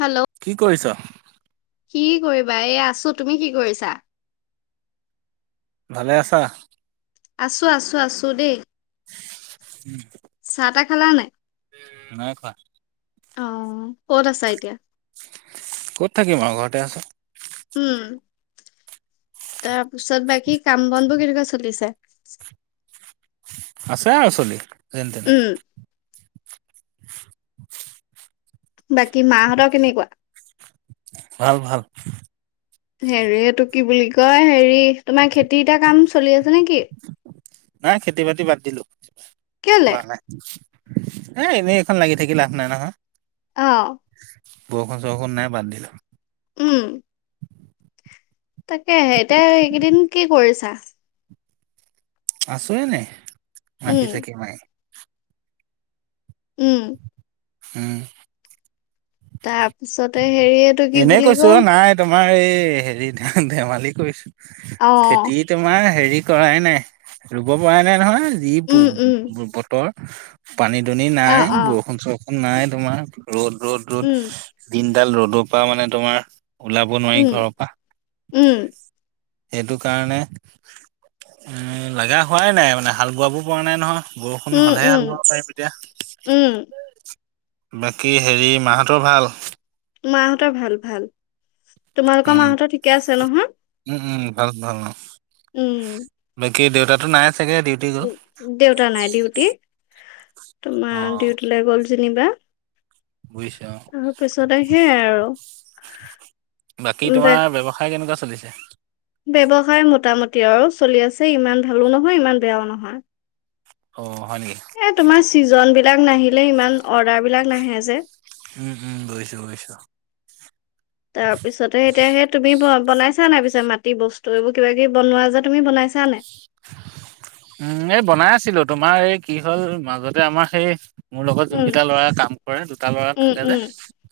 Hello কি কৰিছ? কি কৰিবা এই আছো তুমি কি কৰিছা? ভালে আছা। আছো আছো আছো দেই। উম। খেলা নাই। নাই খোৱা। অ ক'ত আছা এতিয়া কত থাকিম আৰু ঘৰতে আছো। উম। তাৰ পিছত বাকী কাম বন বোৰ কেনেকুৱা চলিছে। আছে আৰু চলি উম [unintelligible] বাকী মাহঁতৰ কেনেকুৱা? ভাল ভাল। হেৰি এইটো কি বুলি কয় হেৰি তোমাৰ খেতিতটা কাম চলি আছে নেকি। নাই খেতি বাতি বাদ দিলো কেলে কোৱা নাই। এ এনেই এখন লাগি থাকি লাভ নাই নহয়। অ বৰষুণ চৰষুণ নাই বাদ দিলোঁ। উম তাকেহে এতিয়া এইকেইদিন কি কৰিছা? আছো এনে মাখি উম চাখি মায়ি। উম হম তাৰপিছত এনে কৈছো নাই তোমাৰ এই হেৰি ধ ধেমালি কৰিছো, অ খেতি তোমাৰ হেৰি কৰাই নাই ৰুব পৰা নাই নহয় যি উম উম বতৰ পানী দুনি অ নাই, অ বৰষুণ-চৰষুণ নাই, তোমাৰ ৰ'দ-ৰ'দ-ৰ'দ উম দিনডাল ৰ'দক পৰা মানে তোমাৰ ওলাব নোৱাৰি উম ঘৰৰ পৰা। উম সেইটো কাৰণে লগা হোৱাই নাই মানে হাল বোৱাব পৰা নাই নহয়। বৰষুণ উম, হলেহে উম, হাল বাব পাৰিম এতিয়া। উম, বাকী হেৰি মাহঁতৰ ভাল? মাহঁতৰ ভাল-ভাল। তোমালোকৰ মাহঁতৰ ঠিকে আছে নহয় অঁ [unintelligible] উম। কি দেউতাটো নাই চাগে ডিউটি গ'ল উম দেউতা নাই ডিউটি, অ তোমাৰ ডিউটিলৈ গ'ল যেনিবা বুজিছো অ তাৰপিছতে সেইয়াই আৰু বাকী উম, তোমাৰ বে- ব্যৱসায় কেনেকুৱা চলিছে? ব্যৱসায় মোটামুটি আৰু চলি আছে ইমান ভালো নহয় ইমান বেয়াও নহয়। অ হয় নেকি এ তোমাৰ ছিজনবিলাক নাহিলে ইমান অৰ্ডাৰবিলাক নাহে যে। উম উম বুজিছো বুজিছো তাৰপিছতে এতিয়াহে তুমি বনাইছা নাই পিছে মাটি বস্তু এইবোৰ কিবাকিবি বনোৱা যে তুমি বনাইছা নাই? উম এই বনাই আছিলো তোমাৰ এই কি হ'ল মাজতে আমাক সেই মোৰ লগত উম, যোনকেইটা ল'ৰাই কাম কৰে দুটা ল'ৰা উম, থাকে যে, উম,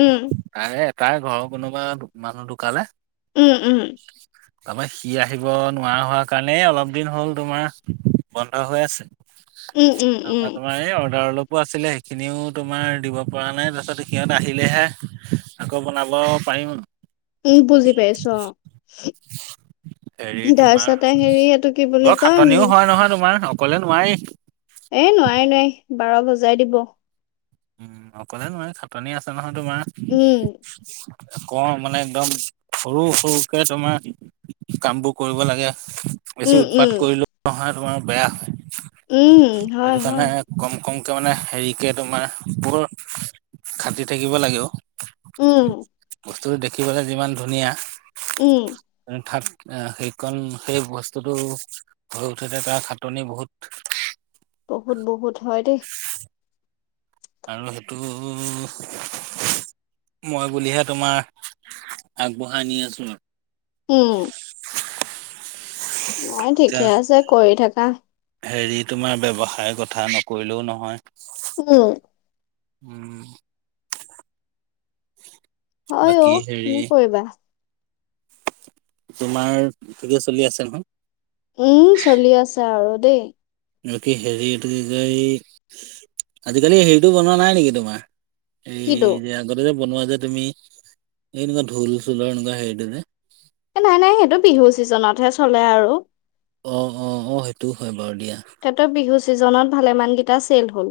উম, তাৰে তাই ঘৰৰ কোনোবা মানুহ ধোকালে উম-উম। তাৰপা সি আহিব নোৱাৰা হোৱাৰ কাৰণেই অলপ দিন হ'ল তোমাৰ বন্ধ হৈ আছে। উম, উম, উম, আমাৰ তোমাৰ এই অৰ্ডাৰ অলপ কাপোৰ আছিলে সেইখিনিও তোমাৰ দিব পৰা নাই, তাৰপিছত সিহঁত আহিলেহে আকৌ বনাব পাৰিম উম বুজি পাইছো অঁ। হেৰি তোমাৰ তাৰপিছতে হেৰি এইটো কি বুলি বৰ কয় খাটনিও উম হয় নহয় তোমাৰ অকলে নোৱাৰি। এ নোৱাৰি-নোৱাৰি বাৰ বজাই দিব। উম অকলে নোৱায়ি খাটনি আছে নহয় তোমাৰ উম কওঁ মানে একদম সৰু-সৰুকে তোমাৰ কামবোৰ কৰিব লাগে। বেছি উম উৎপাত উম কৰিলো নহয় তোমাৰ বেয়া হয়। উম। হয় সেইটো হয় কাৰনে কম কমকে মানে হেৰিকে তোমাৰ বৰ খাটি থাকিব লাগে অ। উম বস্তুটো দেখিবলৈ যিমান ধুনীয়া উম হঠাৎ সেইকণ সেই বস্তুটো হৈ উঠোতে তাৰ খাটনি বহুত। বহুত বহুত হয় দেই। আৰু সেইটো মই বুলিহে তোমাৰ আগবঢ়াই নি আছো উম নাই এতিয়া ঠিকে আছে কৰি থাকা হেৰি তোমাৰ ব্যৱসায়ৰ কথা নকৰিলেও নহয় উম উম হো হয় অও কৰিবা তোমাৰ ঠিকে চলি আছে নহয় উম চলি আছা আৰু দেই বাকী হেৰিটো কি আজিকালি হেৰিটো বনোৱা নাই নেকি তোমাৰ এই কিটো যে আগতে যে বনোৱা যে তুমি এনেকুৱা ঢোল চোলৰ এনেকুৱা হেৰিটো যে নাই নাই সেইটো বিহু চিজনতহে চলে আৰু অ অ অ সেইটোও হয় বাৰু দিয়া তেহঁৰ বিহু ছিজনত ভালেমানকেইটা চেল হল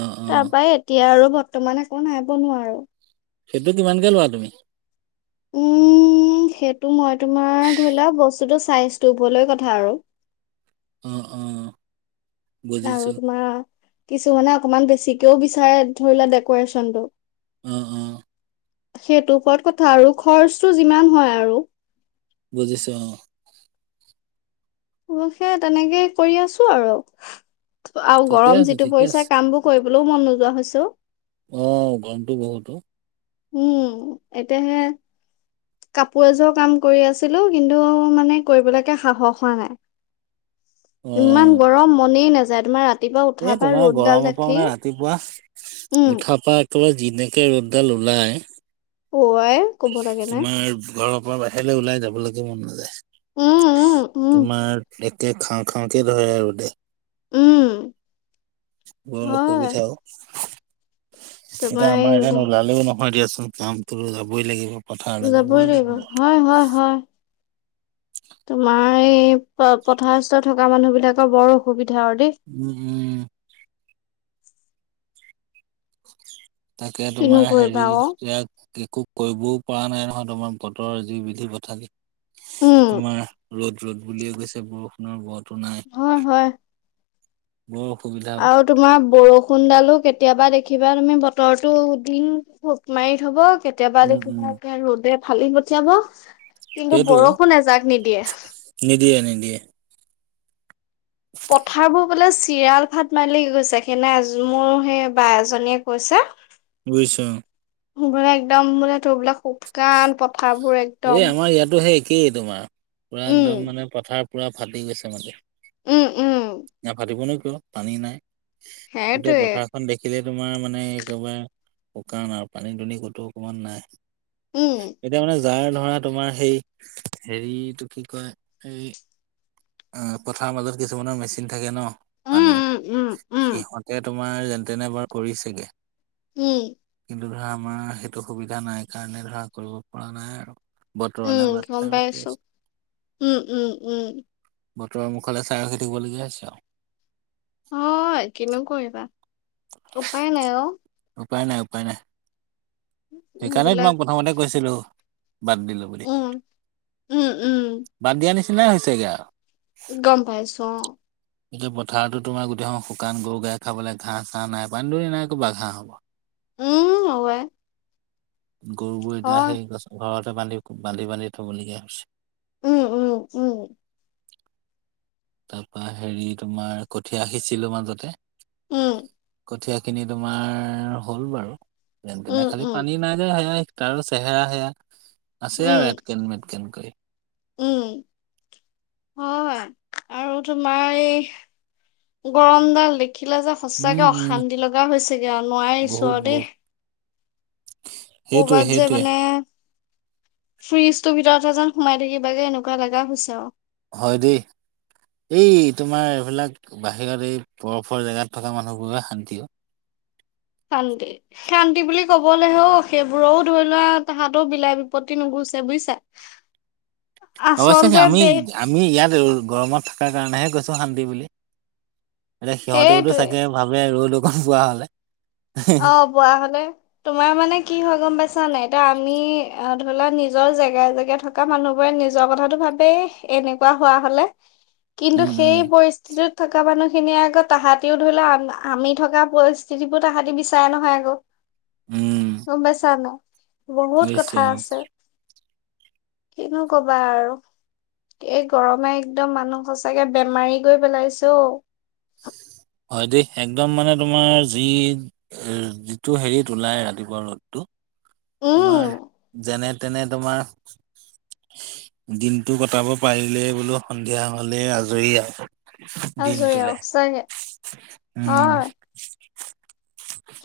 অ অ পৰাই এতিয়া আৰু বৰ্তমান একো নাই বনোৱা আৰু সেইটো কিমানকে লোৱা তুমি উম সেইটো মই তোমাৰ ধৰি লোৱা বস্তুতটো চাইজটো লৈ কথা আৰু উম উম আৰু তোমাৰ কিছু মানে অকমান বেছিকেও বিচাৰে ধৰি লোৱা ডেক'ৰেচন টো উও উও সেইটো ওপৰত কথা আৰু খৰচটো যিমান হয় আৰু বুজিছো অ অৱশ্যে তেনেকে কৰি আছোঁ আৰু আৰু ঠিকে গৰম আছে যিটো ঠিকে পৰিছে আছে কামবোৰ কৰিবলৈও মন নোযোৱা হৈছে অ গৰমটো বহুতো উম! এতিয়াহে কাপোৰ এজোৰ কাম কৰি আছিলো কিন্তু মানে কৰিবলৈকে সাহস হোৱা নাই [inaudible] ইমান গৰম মনেই নাযায় তোমাৰ ৰা এ তোমাৰ গৰমৰ পৰা মানে ৰাতিপুৱা উম, উঠা পা তো যেনেকে ৰ'দডাল ওলাই পোৱাই ক'ব লাগে নে পোৱা বাহিৰলৈ ওলাই যাবলৈগে মন উম, নাযায় উম, উম, তোমাৰ কে খাওঁ খাওঁ কে ধৰে আৰু ৰদে উম! বৰ হয় অসুবিধাও এতিয়া তোমাৰ এই আমাৰ ৰদ গ- নোলালেও নহয় দিয়াচোন কামটো যাবই লাগিব। যাবই লাগিব হয় হয় হয় তোমাৰ এই প পথাৰস্থ থকা মানুহ বিলাকৰ বৰ অসুবিধা আৰু দেই উম তাকে কিনো তোমাৰ কৰিবা হেৰি আকৌ ইয়াত একো কৰিবও পৰা নাই নহয় তোমাৰ বতৰৰ যি বিধি পথালি উম, তোমাৰ ৰ'দ ৰ'দ বুলিয়ে গৈছে বৰষুণৰ বত হয় হয় বৰ অসুবিধা অ। আৰু তোমাৰ বৰষুণডালো কেতিয়াবা দেখি দেখিবা তুমি বতৰটো দিন ভোক মাৰি থব কেতিয়াবা উম উম। দেখিবা ৰ'দে ফালি পঠিয়াব কিন্তু সেইটোৱে অ বৰষুণ এজাক নিদিয়ে, দিয়ে। পথাৰবোৰ বোলে চিৰাল ভাট মাৰিলে, কি গৈছে সেইদিনা মোৰ সেই বা এজনীয়ে কৈছে বুজিছো অ'। মানে একদম বোলে তোৰ বোলে শুকান পথাৰবোৰ একদম। কি তোমাৰ! পুৰা উম একদম মানে, পথাৰ পুৰা ফাটি গৈছে মানে! উম উম নাফাটিবনো কিয়? পানী নাই। গোটেই সেইটোৱে পথাৰখন দেখিলে তোমাৰ মানে একেবাৰে শুকান আৰু! পানী-দুনি ক'তো অকমান নাই। উম এতিয়া মানে যাৰ ধৰা, তোমাৰ সেই, হেৰিটো কি কয়? এই অ' পথাৰৰ মাজত কিছুমানৰ মেচিন থাকে ন? পানীৰ, উম উম উম উম সিহঁতে তোমাৰ যেনে-তেনে বাৰু কৰিছেগে। কি? কিন্তু ধৰা আমাৰ, সেইটো সুবিধা নাই কাৰণে ধৰা কৰিব পৰা নাই আৰু! বতৰলে উম বাট গম চাই পাই ৰখি আছো। উম উম উম। বতৰৰ মুখলৈ চাই ৰখি থাকিবলগীয়া হৈছে আৰু! হয়, কিনো কৰিবা! উপায় নাই অ! উপায় নাই, উপায় নাই। সেইকাৰণে সেইবিলাক তোমাক প্ৰথমতে কৈছিলো। বাদ দিলো বুলি। উম উম উম বাদ দিয়া নিচিনাই হৈছেগে আৰু! গম পাইছো অ'। এতিয়া পথাৰতো তোমাৰ গোটেইখন শুকান, গৰু-গায়ে খাবলৈ ঘাঁহ-চাঁহ নাই, পানী-দুনি নাই কৰপা ঘাঁহ হ'ব? উম, [unintelligible] গৰুবোৰ এতিয়া হয় সেই গছ-ঘৰতে বান্ধি, বান্ধি বান্ধি থ'বলগীয়া হৈছে। উম, উম, উম। তাৰপা হেৰি তোমাৰ, কঠীয়া সিছিলো মাজতে। উম। কঠীয়াখিনি তোমাৰ হ'ল বাৰু! যেন-তেনে, উম খালি উম পানী নাই যে সেইয়াই তাৰো চেহেৰা সেয়া, আছে উম আৰু এটকেন-মেটকেন কৰি। [inaudible] উম হয়। আৰু তোমাৰ এই গৰমডাল দেখিলে যে উম সঁচাকে উম অশান্তি লগা হৈছেগৈ আৰু। নোৱাৰিছো বহুত আৰু দেই। বহুত সেইটোৱে ক'ৰবাত যে সেইটোৱে মানে ফ্ৰিজটোৰ ভিতৰতহে যেন সোমাই থাকিবাগে, এনেকুৱা লগা হৈছে আৰু! হয় দেই! এই তোমাৰ, এইবিলাক বাহিৰত এই বৰফৰ জেগাত থকা মানুহবোৰৰহে শান্তি অ'। শান্তি, শান্তি বুলি ক'বলেহে অ'। সেইবোৰৰো ধৰি লোৱা, তাহাঁতৰো বিলাই-বিপত্তি নুগু চে বুইছা! [inaudible] অৱশ্যে, আমি-আমি ইয়াত গৰমত থকাৰ কাৰণেহে কৈছো শান্তি বুলি! এতিয়া সিহঁতেওতো সেইটোৱে চাগে ভাবে! ৰ'দ অকণ পোৱা হ'লে! অ' পোৱা হ'লে, তোমাৰ মানে কি হয় গম পাইছা নাই? এতিয়া আমি ধৰিলা নিজৰ জেগাই জেগাই থকা মানুহবোৰে নিজৰ কথাটো ভাবেই, এনেকুৱা হোৱা হ'লে? কিন্তু উম সেই উম পৰিস্থিতিত থকা মানুহখিনিয়ে আকৌ, তাহাঁতিও ধৰি লোৱা, আমি থকা পৰিস্থিতি বোৰ তাহাঁতি চাৰে নহয় আকৌ! উম গম পাইছা নাই? বহুত বুজিছো কথা অ আছে! কিনো ক'বা আৰু এই গৰমে একদম মানুহ সঁচাকে বেমাৰী কৰি পেলাইছে অ'। হয় দেই। একদম মানে তোমাৰ যি-যিটো হেৰিত ওলাই ৰাতিপুৱা ৰ'দটো। তোমাৰ, উম যেনে-তেনে তোমাৰ দিনটো কটাব পাৰিলেই বোলো, সন্ধিয়া হ'লে আজৰি আৰু! আজৰি আৰু দিনটোলে, সঁচাকে উম। হয়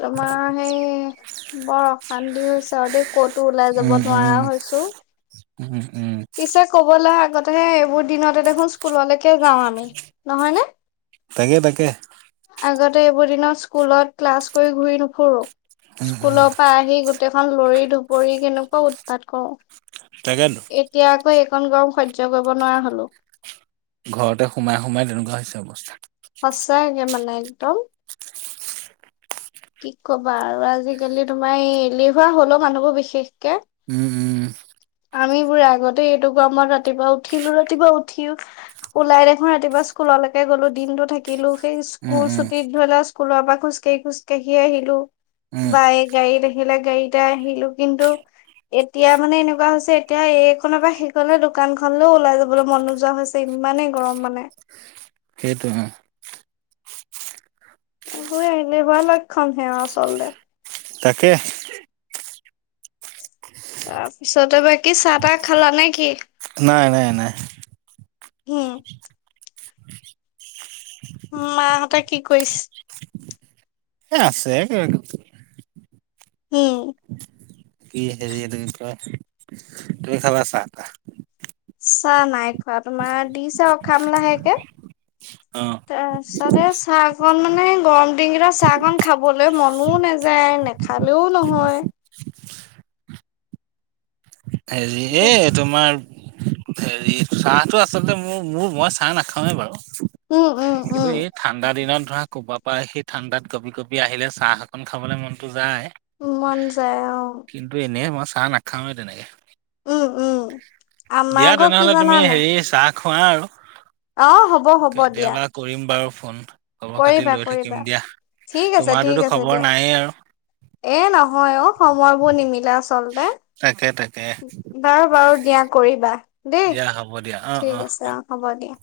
তোমাৰ সেই বৰ অশান্তি হৈছে। তাতে কতো ওলাই যাব উম, নোৱাৰা উম, হৈছো। উম, উম, পিছে ক'বলৈ আগতেহে এইবোৰ দিনতে দেখোন স্কুললৈকে যাওঁ আমি নহয় নে? তাকে তাকে। আগতে ত এইবোৰ দিনত স্কুলত ক্লাছ কৰি ঘূৰি নুফুৰো। স্কুলৰ পৰা আহি গোটেইখন লৰি ধুপৰি কেনেকুৱা উৎপাত কৰোঁ। তাকেতো। এতিয়া আকৌ এইকণ গৰম সহ্য কৰিব নোৱাৰা হলোঁ। ঘৰতে সোমাই সোমাই তেনেকুৱা হৈছে অৱস্থা। সচাকে মানে একদম কি কবা আৰু আজিকালি তোমাৰ এইলেহুৱা হলও মানুহবোৰ বিশেষকে। উম উম আমি বোৰে আগতে এইটো গমত ৰাতিপুৱা উঠিলো ৰাতিপুৱা উঠিও ওলাই দেখো ৰাতিপুৱা স্কুলত সেনেকে গলো দিনটো থাকিলো সেই উম, স্কুল উম, ছুটিত ধৰি লও স্কুলৰ পৰা খোজ কাঢ়ি খোজ কাঢ়ি আহিলো উম, বাই গাড়ীত আহিলে গাড়ীতে আহিলো কিন্তু এতিয়া মানে এনেকুৱা হৈছে এতিয়া এইখনৰ পৰা সেইখনলে দোকানখনলৈও ওলাই যাবলৈ মন নোযোৱা হৈছে ইমান ইমানেই গৰম মানে সেইটোৱে অ এইবোৰ এলেহুৱা লক্ষণ হে আচলতে তাকে তাৰপিছতে বাকী চাহ তাহ খালা নে কি নাই নাই নাই হম মা হঁতে কি কৰিছে আছে উম কি হেৰি এনে কি কোৱা তুমি খালা চাহ টা চাহ নাই খোৱা তোমাৰ দিছে খাম লাহেকে অ চবৰ চাহকন মানে গৰম দিনকেইটা চাহ কন খাবলৈ মনও নাযায় নেখালেও নহয় হেৰি এই তোমাৰ হেৰি চাহটো আচলতে মোৰ মোৰ মই চাহ নাখাওৱে বাৰু উম উম কিন্তু উম এই ঠাণ্ডা দিনত ধৰা কবাত আহি ঠাণ্ডাত কঁপি কঁপি আহিলে চাহ অকন খাবলৈ মনতো যায় মন যায় অ কিন্তু এনেই মই চাহ নাখাওঁৱে তেনেকে উম উম দিয়া আমাৰ ঘৰ কি তেনেহলে জানা তুমি নাই হেৰি চাহ খোৱা আৰু অ হ'ব হ'ব দিয়া কেতিয়াবা কৰিম বাৰু ফোন। খবৰ খাতি কৰিবা লৈ থাকিম কৰিবা দিয়া ঠিক আছে ঠিক তোমাৰতোতো আছে খবৰ দিয়া নায়েই আৰু এ নহয় অ সময়বোৰ নিমিলে আচলতে তাকে তাকে বাৰু বাৰু দিয়া কৰিবা দেই দিয়া হ'ব দিয়া অ', ঠিক আছে অ হ'ব দিয়া